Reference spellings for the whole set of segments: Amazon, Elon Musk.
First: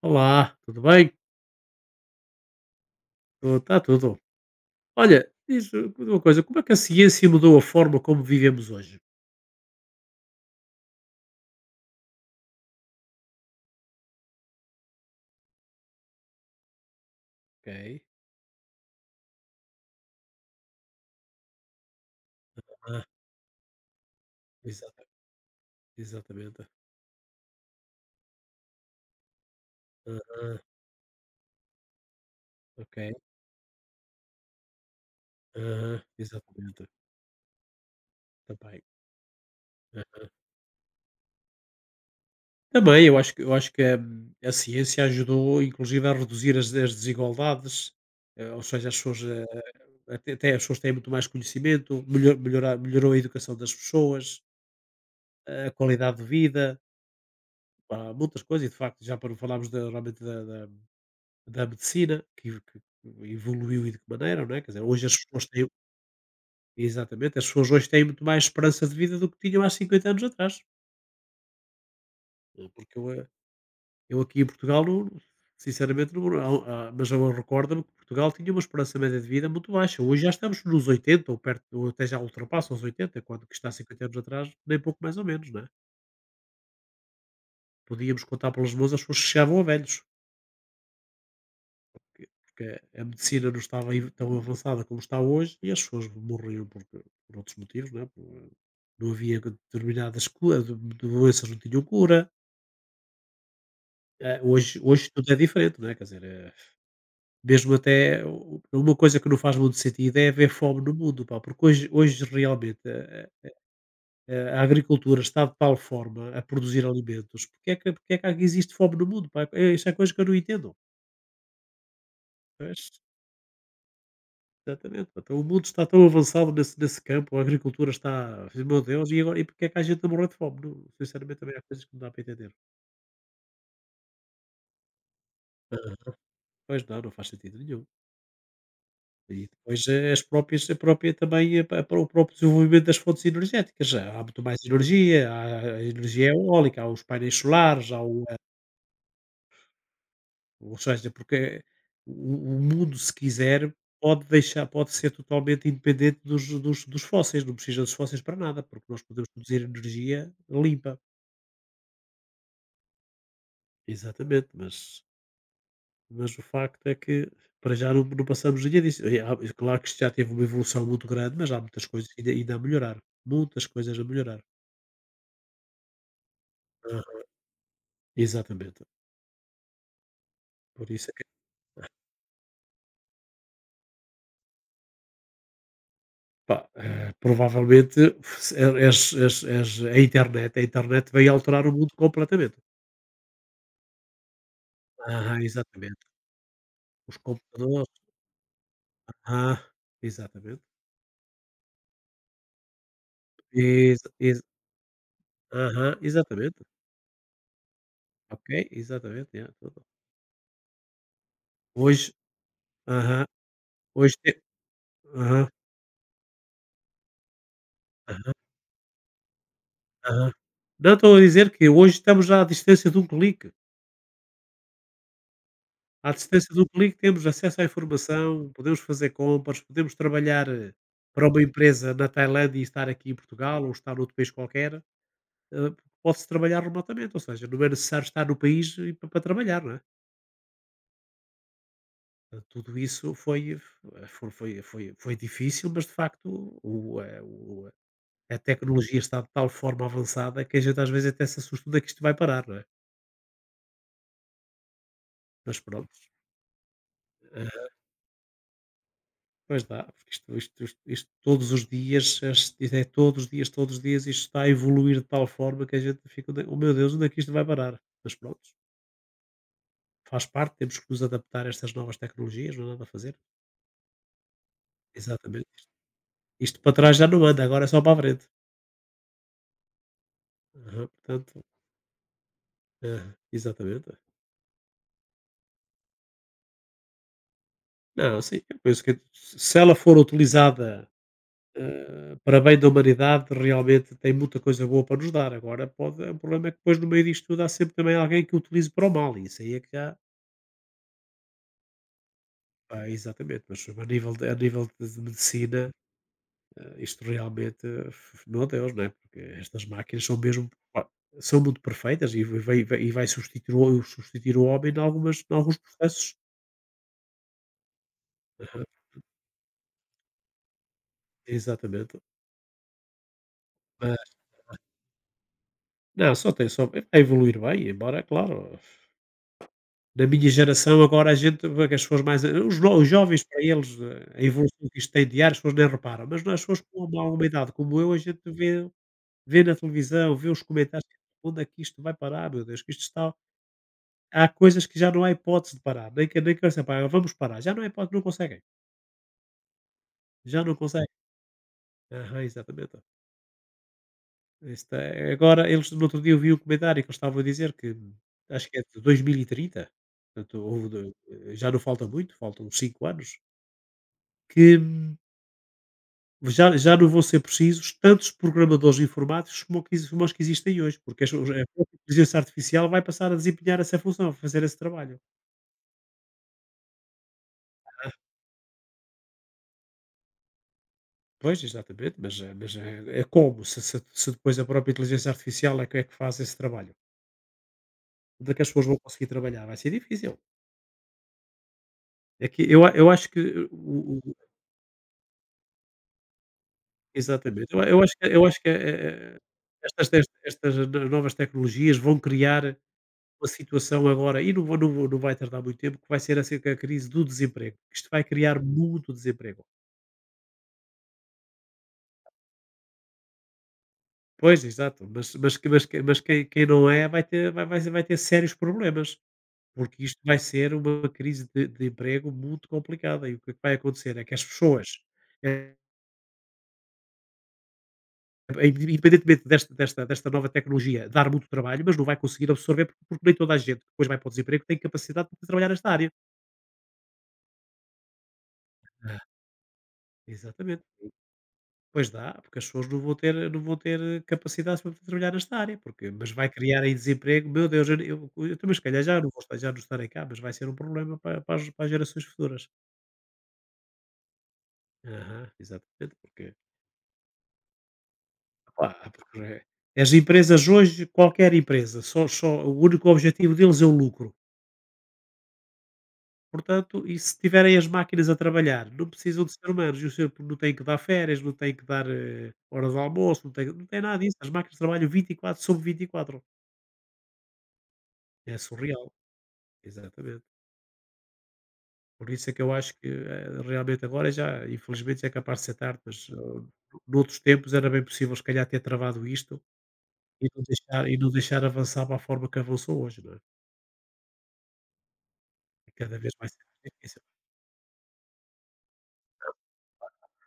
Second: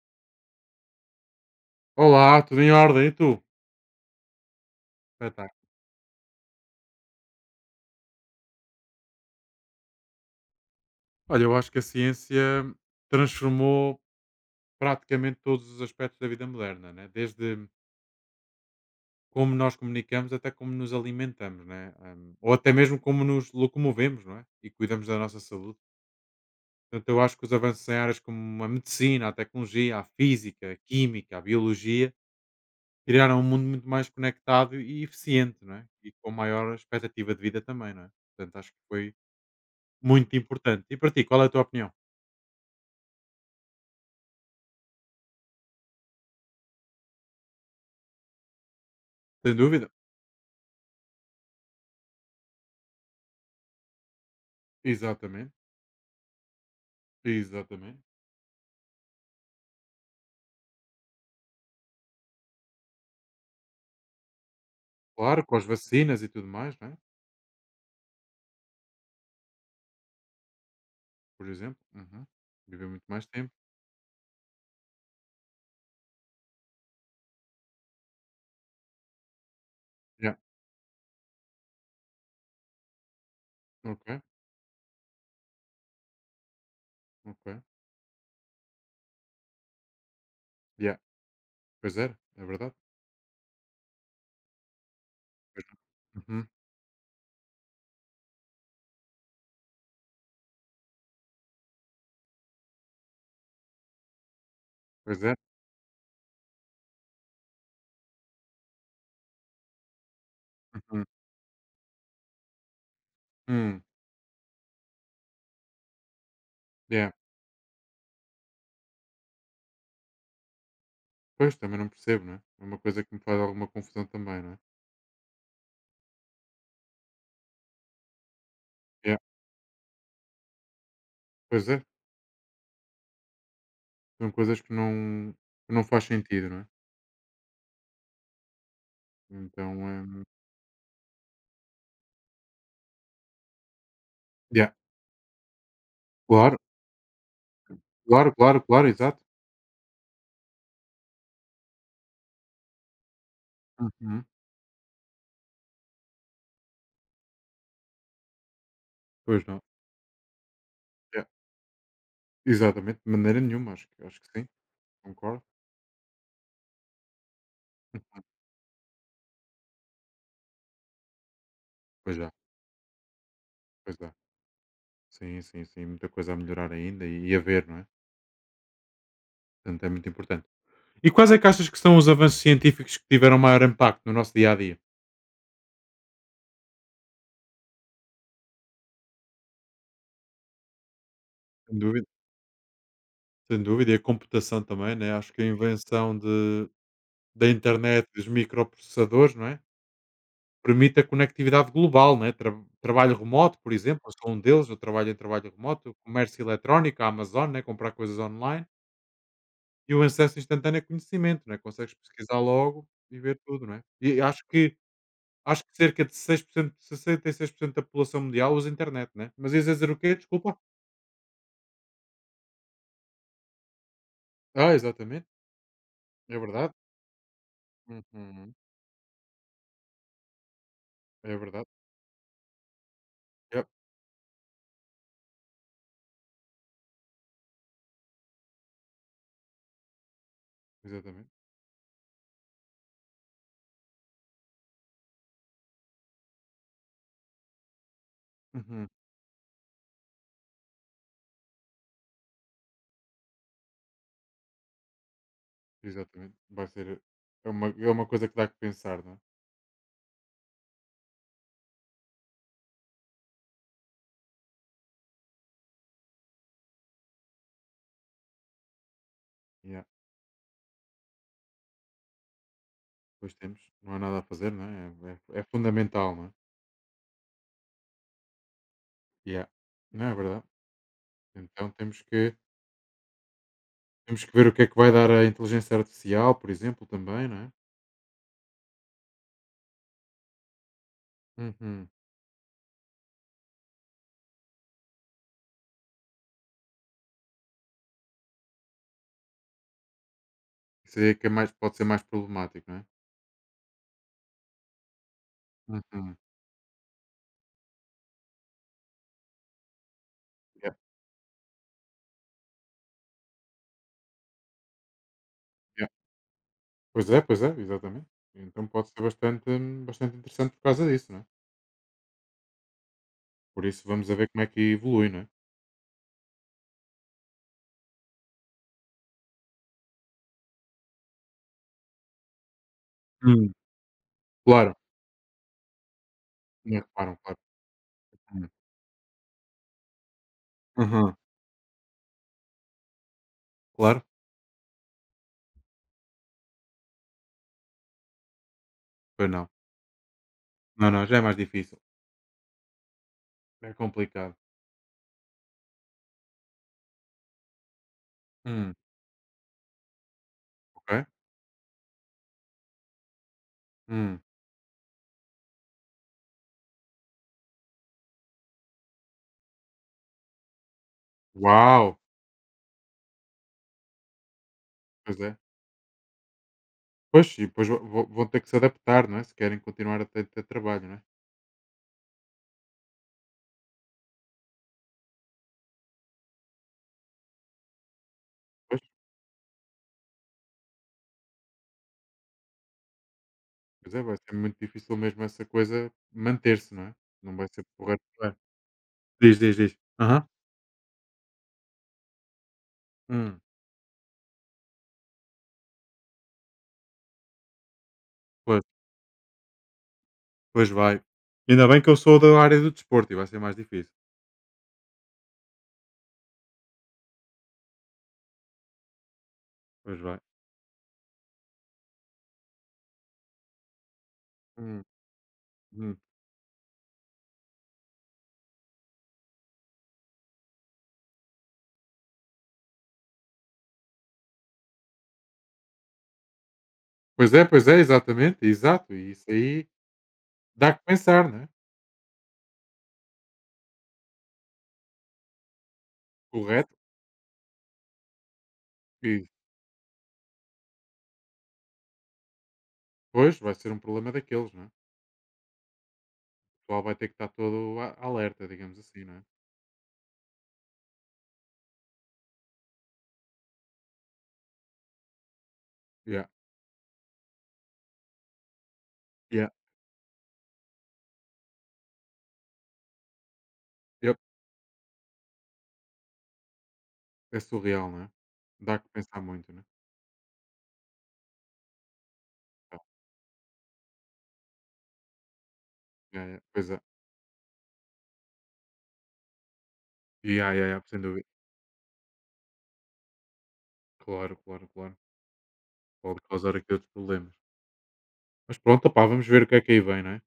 Olá, tudo bem? Olá, tudo em ordem? E tu? Está tudo. Olha, Espetáculo. diz uma coisa, como é que a ciência mudou a forma como vivemos hoje? Olha, eu acho que a ciência transformou praticamente todos os aspectos da vida moderna, né? Desde Ok. como nós comunicamos até como nos alimentamos, né? Ou até mesmo Ah, como nos locomovemos não é? E exata- cuidamos da nossa saúde. exatamente. Portanto, eu acho que os avanços em áreas como a medicina, a tecnologia, a Aham, física, a química, a biologia, ok. criaram um mundo muito mais conectado e eficiente não é? Aham, E com maior exatamente. expectativa de vida também. Não é? Portanto, acho que Também. foi Ah, muito importante. E para ti, qual é a tua opinião? também, eu acho que a ciência ajudou, inclusive, a reduzir as desigualdades, ou seja, as pessoas, Sem dúvida. até as pessoas têm muito mais conhecimento, melhorou a educação das pessoas, Exatamente, a qualidade de vida, exatamente. pá, muitas coisas, e de facto, já para não falarmos realmente da medicina, que evoluiu e de que maneira, não é? Quer dizer, hoje as Claro, pessoas com as têm. vacinas e tudo mais, não é? Exatamente, as pessoas hoje têm muito mais esperança de vida do que tinham há 50 anos atrás. Por exemplo. Uhum. Viver Porque muito eu, eh, mais tempo. eu aqui em Portugal, sinceramente, não, mas eu recordo-me que Portugal tinha uma esperança média de vida muito baixa. Hoje já Yeah. estamos nos 80 ou perto, ou até já ultrapassa os 80, quando que está há cinquenta anos Ok, atrás, nem pouco mais ou menos, não é? ok. Podíamos contar pelas mãos as pessoas que chegavam a velhos. Yeah. Pois era, que é que verdade. a medicina não estava aí tão avançada como está hoje, Pois, e não. as pessoas Uhum. morriam por outros motivos, não é? Não havia determinadas doenças, não tinham cura. Hoje, Pois tudo é. é diferente, não é? Quer dizer, mesmo até uma coisa que não faz muito sentido é haver fome no Uhum. mundo, pá, porque hoje, realmente Hum. A agricultura está de tal forma a produzir Yeah. alimentos, porque é que existe fome no mundo? Pá? Isso é coisa que eu não entendo. Pois, também não percebo, não é? É uma coisa que me faz alguma confusão também, não é? Exatamente, então o mundo está tão avançado nesse campo, a agricultura está, meu Deus, Yeah. e agora e porque é que a gente a morrer de fome? Não, sinceramente também há Pois coisas é, que não dá para entender. são coisas que não Aham. faz sentido, não é? Pois não, não faz sentido nenhum. E Então, depois as próprias a própria também a pa para o próprio desenvolvimento das fontes energéticas, há muito mais yeah. energia, há a energia Claro, eólica, há os painéis solares, há o claro, a claro, claro, exato. ou seja, porque o mundo, se quiser, Uhum. Pode ser totalmente independente dos fósseis, não precisa dos fósseis para nada, porque nós podemos Pois não. produzir energia limpa. Yeah. Exatamente, de maneira nenhuma, acho que Exatamente, sim, mas concordo. O facto é que, para já, não Uhum. não passamos ninguém disso. E há, e claro que isto já teve uma evolução muito grande, mas há muitas coisas Pois já, ainda a melhorar, muitas pois coisas a já. melhorar. Sim, sim, sim. Muita coisa a melhorar ainda Aham. e a ver, não é? Exatamente. Portanto, é muito importante. Por E isso é que, quais é que achas que são os avanços científicos que tiveram maior impacto no nosso dia a dia? pá, provavelmente se eh, és és és a internet vai alterar o Sem mundo dúvida, completamente. sem dúvida, e a computação também, né? Acho Aham, que a exatamente. invenção de, Os da computadores. internet, dos microprocessadores, não Aham, é? exatamente. Permite a conectividade global, né? Trabalho remoto, por Ex exemplo, eu sou ex um deles, eu trabalho em trabalho remoto, Aham, comércio exatamente. eletrónico, a Amazon, né? Comprar coisas Ok, online exatamente, yeah, tudo. e o acesso instantâneo a conhecimento, né? Consegues Hoje. pesquisar logo e Aham, ver tudo, né? hoje E te acho que aham. Acho que cerca de 6%, 66% da população mundial usa internet, né? Mas ias a dizer o quê? Aham. Desculpa. Não, estou a dizer que hoje estamos à distância de um clique. Ah, exatamente. À É distância de um verdade. clique temos acesso à informação, Uhum. podemos fazer compras, podemos trabalhar, para É uma verdade. empresa na Tailândia e estar aqui em Portugal Yep. ou estar noutro país qualquer, eh, pode-se trabalhar remotamente, ou seja, não é necessário estar no país e pa para trabalhar, não é? Exatamente. Portanto, tudo isso foi fo foi foi foi foi difícil, mas de facto o eh, o a Uhum. tecnologia está de tal forma avançada que a gente às vezes até se assusta onde é que isto vai parar, não é? Mas pronto. Exatamente. Vai ser. É uma coisa que dá que pensar, não é? Pois dá, porque isto todos os dias, isto é todos os dias, isto está a evoluir de tal forma que a gente fica, "Onde- oh meu Deus, onde é que isto vai parar?" Mas pronto, Yeah. faz parte, temos que nos adaptar a estas novas tecnologias, não há nada a fazer. Pois temos. Não há nada a fazer, não é? É Exatamente. fundamental, não é? Isto para trás já não anda, agora é só para a frente. Yeah. Não é verdade. Aham, portanto, Então temos que, aham, exatamente. temos que ver o que é que vai dar a inteligência artificial, por exemplo, também, não é? Não, sim, eu penso que se ela for utilizada Uhum. Para bem da humanidade, realmente tem muita coisa boa para nos dar. Agora, pode, o problema é que depois no meio disto tudo há sempre também alguém que o utilize para o mal, e isso aí é que já. Isso aí é que pode ser mais problemático, não é? Pá, exatamente, mas a nível de medicina, Uhum. Isto realmente, eh, f meu Deus, não é, porque estas máquinas são mesmo, Yeah. pá, são muito perfeitas e vai substituir o homem em nalgumas alguns processos. Pois é, exatamente. Aham, Então pode ser bastante interessante por causa disso, não é? exatamente. Por isso Mas vamos a ver como é que evolui, não é? não, só tem só vai evoluir bem, embora, é claro, na minha geração agora a gente vê que as pessoas mais os no os jovens para Hum. eles, a evolução Claro, que isto tem diária, as pessoas nem reparam, mas nós, as pessoas não é? com uma, Reparam, alguma claro. idade como eu, a gente Hum. vê. Vê na televisão, vê os comentários, Aham, onde é que isto vai parar, meu Deus, que isto está. claro, Há coisas que já não há hipótese de parar, nem que assim, "Pá, vamos parar", já não há hipótese, não conseguem, pois não. já não conseguem. Não, não, já é mais difícil. Aham, exatamente. É complicado. Isto é, agora eles, no outro dia, eu vi um comentário que eles estavam a dizer que acho que é Hum, de 2030, portanto houve do ok. eh, já não falta muito, faltam 5 anos, Hum. que já não vão ser precisos tantos programadores informáticos como que exi como os que existem hoje, porque as a própria Uau! inteligência artificial vai passar a desempenhar essa função, a fazer esse trabalho. Pois é. Pois, e depois vão ter que se adaptar, não é? Se querem continuar a ter trabalho, não é? Pois, exatamente, mas, mas é, é como? Se depois a própria inteligência artificial é que, faz esse trabalho. Onde é que as pessoas vão Pois, conseguir trabalhar? Vai ser difícil. É que eu, eu acho que, pois é, vai ser muito difícil mesmo essa coisa manter-se, não é? Não vai exatamente. Eu, ser eu acho correto. que, eu acho que eh, eh, Diz, diz, diz. estas, Aham. estas novas tecnologias vão criar uma Hum. situação agora, e não vai tardar muito tempo, que vai ser assim que a crise do desemprego. Isto vai criar Pois. muito desemprego. Pois vai. Ainda bem que eu sou da área do desporto e vai ser mais difícil. Pois, exato. Quem, não é vai ter, vai, vai vai ter sérios problemas. Porque Pois isto vai. vai ser uma crise de emprego muito complicada, e o que é que vai acontecer é que as pessoas, Hum, eh, hum. eh, independentemente desta nova tecnologia dar muito trabalho, mas não vai conseguir absorver, porque nem toda a gente que depois vai para o desemprego tem capacidade de trabalhar nesta área. Pois é, exatamente, exato. É. E isso aí Exatamente. dá que pensar, né? Pois dá, porque as pessoas não vão ter capacidade para trabalhar nesta área, porque mas vai criar aí Correto. desemprego, meu Deus, eu também se calhar E já não estarei cá, mas vai ser um problema para as gerações futuras. depois vai ser um problema daqueles, né? Aham, exatamente, porque. O pessoal vai ter que estar todo alerta, digamos Epá, assim, né? porque as empresas hoje, qualquer empresa, só, só, o único objetivo deles é o lucro. Yeah, Portanto, e se tiverem as máquinas a trabalhar, não precisam de yeah, ser humanos, e o ser humano não tem que dar férias, não tem que dar hora de almoço, não tem, não tem nada disso. yep. As máquinas trabalham 24 sobre vinte e quatro. É surreal, né? É Dá que surreal, pensar muito, né? exatamente. Por isso é que eu acho Tá. que realmente agora já, infelizmente, já é capaz de ser tarde, mas Yeah, yeah. Pois é. noutros tempos era bem possível, se calhar, ter travado isto Yeah, yeah, yeah, e sem não dúvida. deixar avançar para a forma que avançou hoje, não é? Claro, claro, claro. É cada vez Pode mais causar aqui outros difícil. problemas. Mas pronto, opá, vamos ver o que é que aí vem, não é?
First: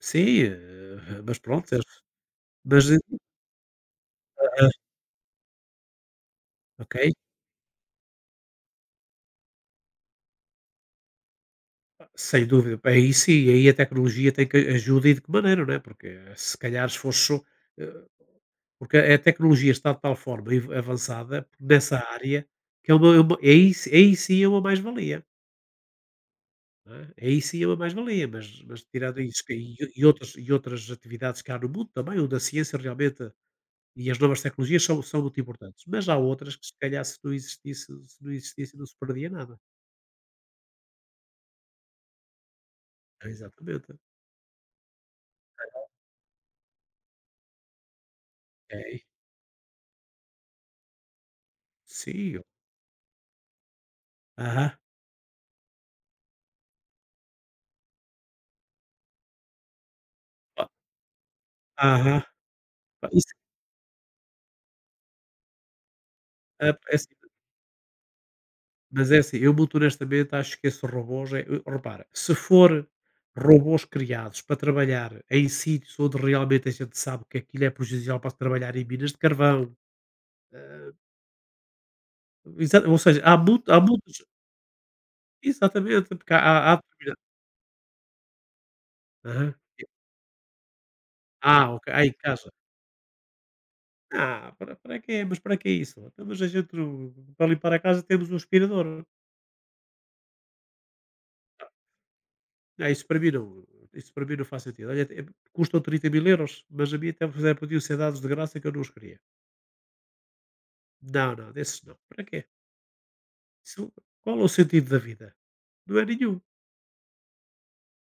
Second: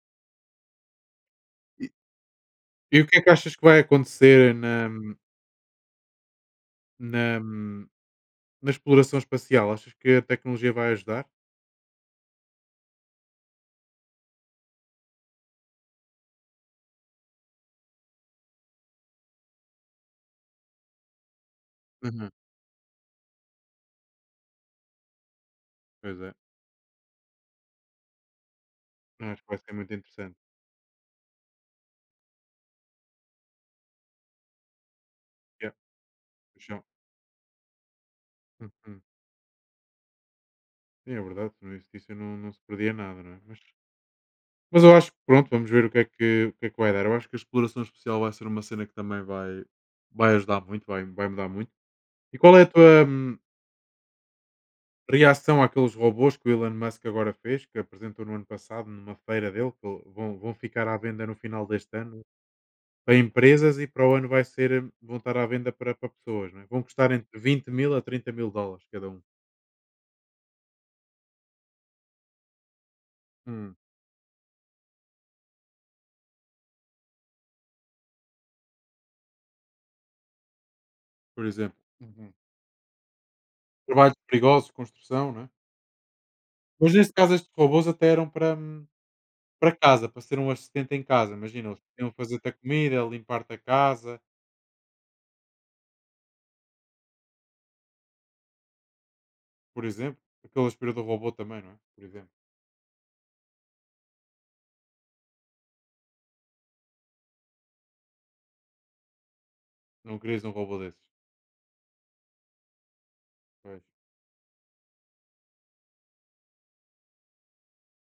Sim, mas pronto, eles E, mas, e o que é que achas que vai acontecer ok, na, hum, na exploração espacial, achas que a tecnologia vai ajudar? sem dúvida. Bem, aí sim, aí a tecnologia tem que ajuda e de que maneira, não é, porque se calhar se fosse só, eh, porque a tecnologia está de tal forma ev avançada nessa Uhum. área que é uma aí sim é uma mais-valia, Pois é. não é, aí sim é uma mais-valia, mas tirando Não, isso acho que que- vai ser muito interessante. e outras atividades que há no mundo também, onde a ciência realmente. E as novas tecnologias são muito Yeah. importantes, mas há outras que se Puxão. calhar se não existisse não se Uhum. perdia nada. Sim, é verdade, se não existisse eu não, não se perdia nada, não é? Mas, Exatamente. mas eu acho que pronto, vamos ver o que é que vai dar. Eu acho que a exploração espacial vai ser uma cena que Ok. também vai, vai ajudar muito, vai mudar muito. E Sim. qual é a tua Aham. reação àqueles robôs que o Elon Musk agora fez, que apresentou no ano passado numa feira dele, que vão ah ficar à venda no final deste ano? aham. Pá, Para isso empresas e para o ano vão estar à venda para pessoas, não é? é Vão é assim custar entre 20.000 a 30.000 dólares cada é um. assim, eu muito honestamente acho que esses robôs é, eu repara, se for Hum. robôs criados para trabalhar em sítios onde realmente a gente sabe que aquilo é prejudicial, para se trabalhar em minas de carvão, hã, Por exemplo. Uhum. exa ou seja, há Trabalhos muitos. perigosos, construção, não é? Exatamente, porque há Mas neste determinado. caso estes robôs até eram para, hum, Aham. para casa, para ser um assistente em casa, imagina, Ah, eles ok. Ai podiam fazer-te a comida, limpar-te a casa, Ah, para quê? Mas para que isso? Então, mas a gente, não- para limpar a casa, temos um aspirador. por exemplo. Aquele aspirador robô também, não é? Por exemplo. Ah, isso para mim não faz sentido. Olha, é- custam 30 mil euros, mas a mim até me podiam ser dados de graça que eu não os queria. Não querias um robô desses. Não, não, desses não. Para quê? Pois, Isso- qual é o sentido da vida? Não é nenhum.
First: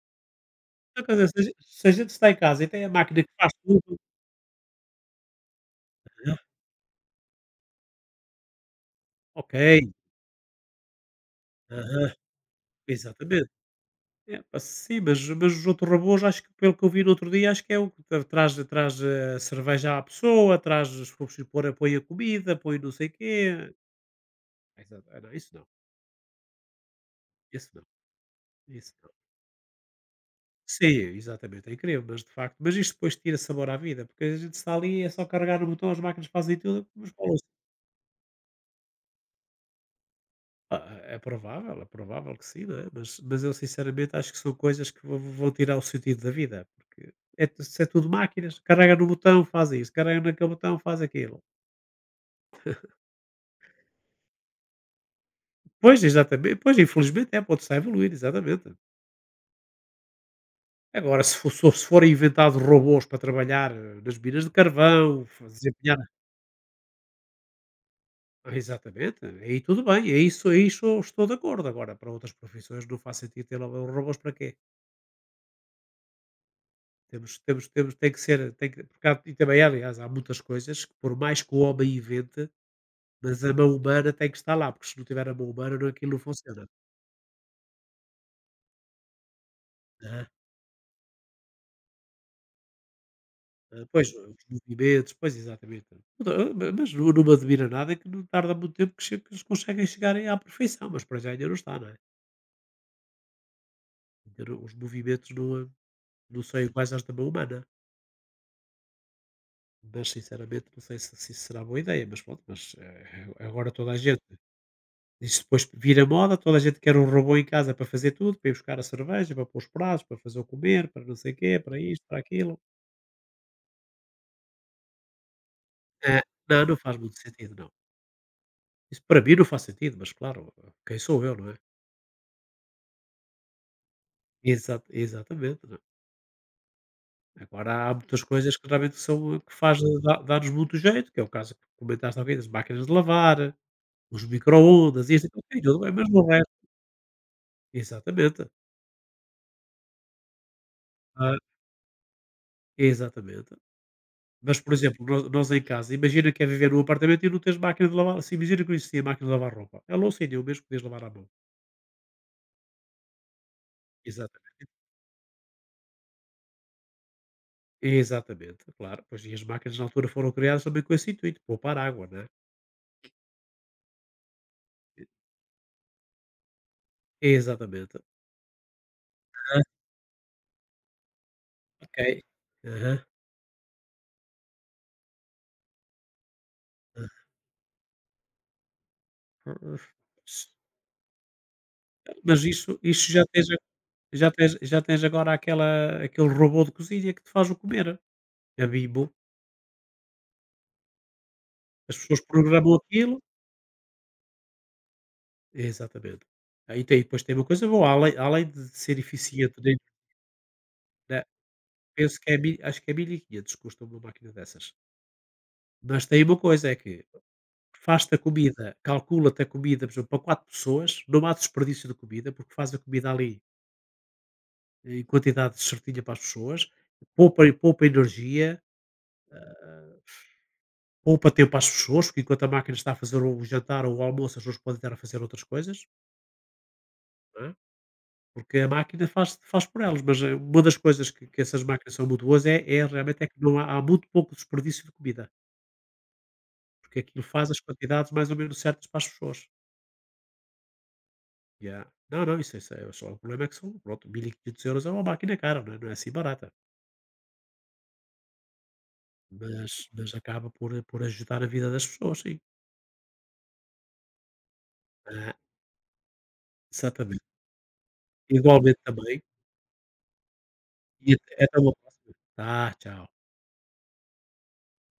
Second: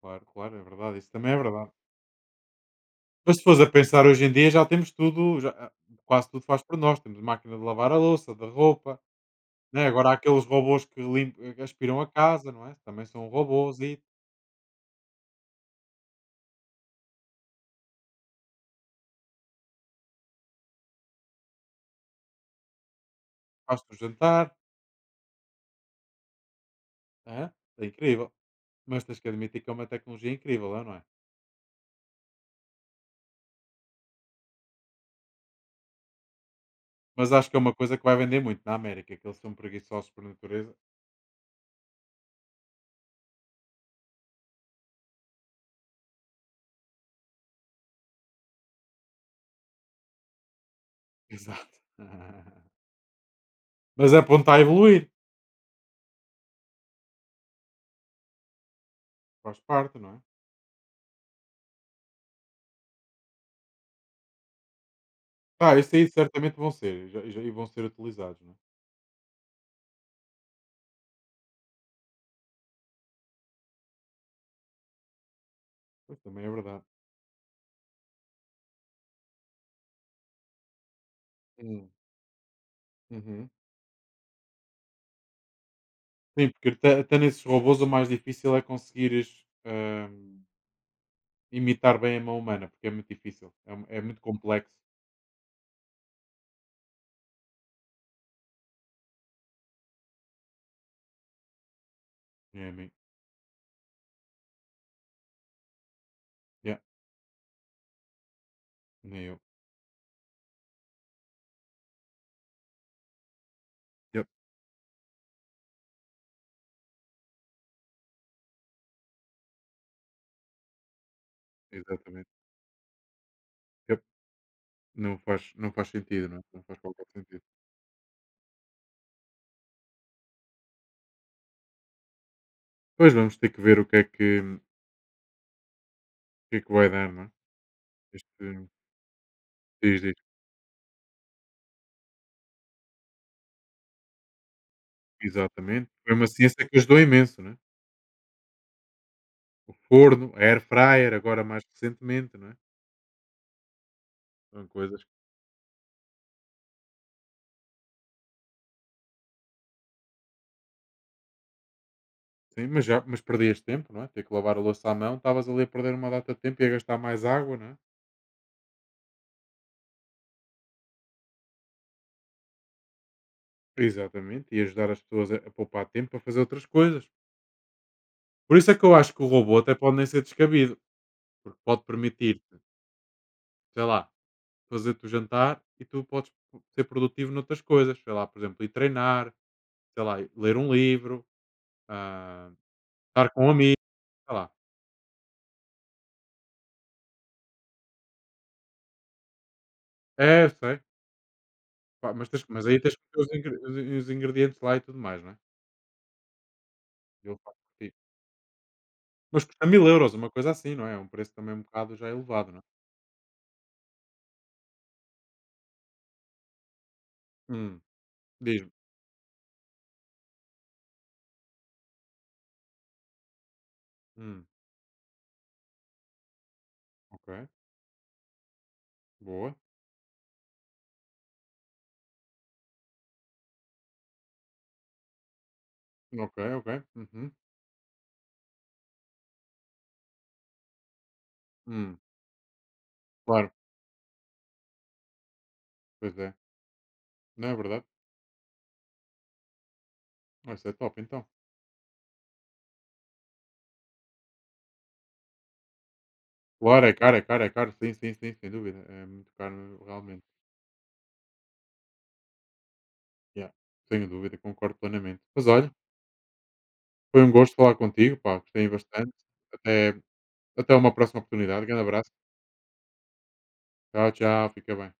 claro, claro, é verdade, Então, isso quer dizer, também é se, a gente verdade. se a gente está em casa e tem a máquina que Mas se faz fores a tudo. pensar hoje em dia já temos tudo, já, quase ah, tudo faz por nós. Temos máquina de lavar a louça, da roupa, ok, né, agora há aqueles robôs que aspiram a aham, casa, não é? Também são exatamente. robôs e É, pá, sim, mas os outros robôs, acho que pelo que eu vi no outro dia, acho que é o que traz, traz a cerveja à pessoa, traz, se for preciso pôr, apoia a comida, põe não sei o quê. faz-te o jantar. Exato. Ah, não, isso não, Aham, isso não, é incrível. isso Mas não. tens que admitir que é uma tecnologia incrível, é, Sim, não é? exatamente, é incrível, mas de facto, mas isto depois tira sabor à vida, porque a gente está ali, é só carregar no botão, as máquinas fazem tudo, mas falam Mas assim, acho que é uma coisa que vai vender muito na América, que eles são preguiçosos por natureza. "Ah, é provável que sim, não é? Mas eu sinceramente acho que são coisas que vão tirar o sentido da vida, porque se é tudo máquinas, carrega no botão, faz isso, carrega naquele botão, faz aquilo. Exato. Mas é para onde está a evoluir, Pois, exatamente. Pois, infelizmente é, pode-se a evoluir, exatamente. faz parte, não é? Agora, se forem inventados robôs para trabalhar nas minas de carvão, Ah, isso desempenhar. aí certamente vão ser, e vão ser utilizados, Ah, não é? exatamente, aí tudo bem, é isso, estou de acordo. Agora, para outras profissões não faz sentido ter robôs para quê? Pois, também é verdade. Temos, tem que ser, porque e também, aliás, há muitas coisas que, por mais que o Hum, homem invente, mas uhum. a mão humana tem que estar lá, porque se não tiver a mão humana, não, aquilo não Sim, funciona. porque até nesses robôs o mais difícil é conseguires, Né? hum, imitar bem a mão humana, porque é muito difícil, é Ah, mu é pois, muito os complexo. movimentos, pois exatamente. Puta, mas não, não me admira nada que não tarda muito tempo que, que eles conseguem chegarem à perfeição, mas para já ainda não está, não é? É mim Ainda não- os movimentos não, não são yeah, iguais às da mão humana. nem eu. Mas sinceramente não sei se, se isso será boa ideia, mas pronto, mas agora toda a gente. Yep, Isso depois vira moda, toda a gente quer um robô em casa para fazer tudo, para ir buscar a cerveja, para pôr os pratos, para fazer o comer, para não sei o quê, para isto, para exatamente. aquilo. Yep, não faz Ah, sentido, não é? Não não, não faz faz qualquer muito sentido. sentido, não. Isso para mim não faz sentido, mas claro, quem sou eu, não é? Pois, vamos ter que ver o que é que o Exatamente, não é. que é que vai dar, não é? Agora há muitas Este coisas que realmente são que faz Diz, diz. dá dá-nos muito jeito, que é o caso que comentaste há das máquinas de lavar, os microondas, isto, aquilo, aquilo sim, tudo, Exatamente. bem, mas Foi não é mesmo uma o resto. ciência que ajudou imenso, não é? Exatamente. O forno, a air fryer, Ah, agora mais recentemente, não é? exatamente. Mas, São por exemplo, coisas que nó nós em casa, imagina que é viver num apartamento e não tens máquina de lavar assim, imagina que não existia máquina de lavar roupa. A louça ainda é o mesmo que podias lavar à mão. Sim, mas já mas perdias tempo, não é? Ter que Exata lavar a louça à mão, estavas ali a perder uma data de tempo e a gastar mais água, não é? Exatamente, claro. Pois, e as máquinas na altura foram criadas também com esse intuito, poupar água, né. Exatamente, e ajudar as pessoas a poupar tempo para fazer outras coisas. Exatamente. Por isso é que eu acho que o robô Ah, até pode nem ser descabido, porque pode ok. permitir-te, Aham. sei lá, fazer-te o jantar e tu podes ser produtivo noutras coisas, sei lá, por exemplo, ir treinar, Ah, sei lá, ler um livro, Mas ah, isso já estar com tens um a amigo, sei lá. Já tens agora aquela aquele robô de cozinha que te faz o comer, a bibo É, eu sei, as pá, pessoas mas programam aí tens que aquilo ter os ingredientes lá e tudo mais, não é? exatamente. Aí tem depois E tem ele uma faz coisa por boa, ti. Além de ser Mas eficiente custa dentro 1.000 euros, uma coisa assim, não é? É um da, preço também um bocado já penso que é elevado, mi não é? acho que é 1500 custa uma máquina dessas. Mas tem uma coisa, é que Hum, faz-te a Diz-me. comida, calcula-te a comida, por exemplo, para 4 pessoas, não há desperdício de comida, porque faz a comida ali Hum, em quantidade certinha para as pessoas, ok, poupa energia. boa. Poupa tempo às pessoas, porque enquanto a máquina está a fazer o jantar ou o almoço, as pessoas podem estar a fazer outras coisas, Ok, ok. Uhum. não é? Porque a máquina faz, faz por elas, mas uma das coisas que essas máquinas Hum, são muito boas é, é realmente é que claro, não há, há muito pouco desperdício de comida, pois é. porque aquilo Não faz é as verdade? quantidades mais ou menos certas para as pessoas. Ah, isso é top então. Yeah. Não, não, isso é só o problema é que são, pronto, 1500 euros é uma máquina cara, não é, não é assim barata, Claro, é caro, é caro, é caro. Sim, sim, sim, sem dúvida. É muito caro mas realmente. acaba por, por ajudar a vida das pessoas, sim. Yeah. Sem dúvida, concordo plenamente. Ah, Mas olha, exatamente. foi um gosto falar contigo, pá, gostei Igualmente bastante. também, Até, até uma e próxima até oportunidade. uma Grande abraço. próxima. Tá, tchau. Tchau, tchau, fica bem.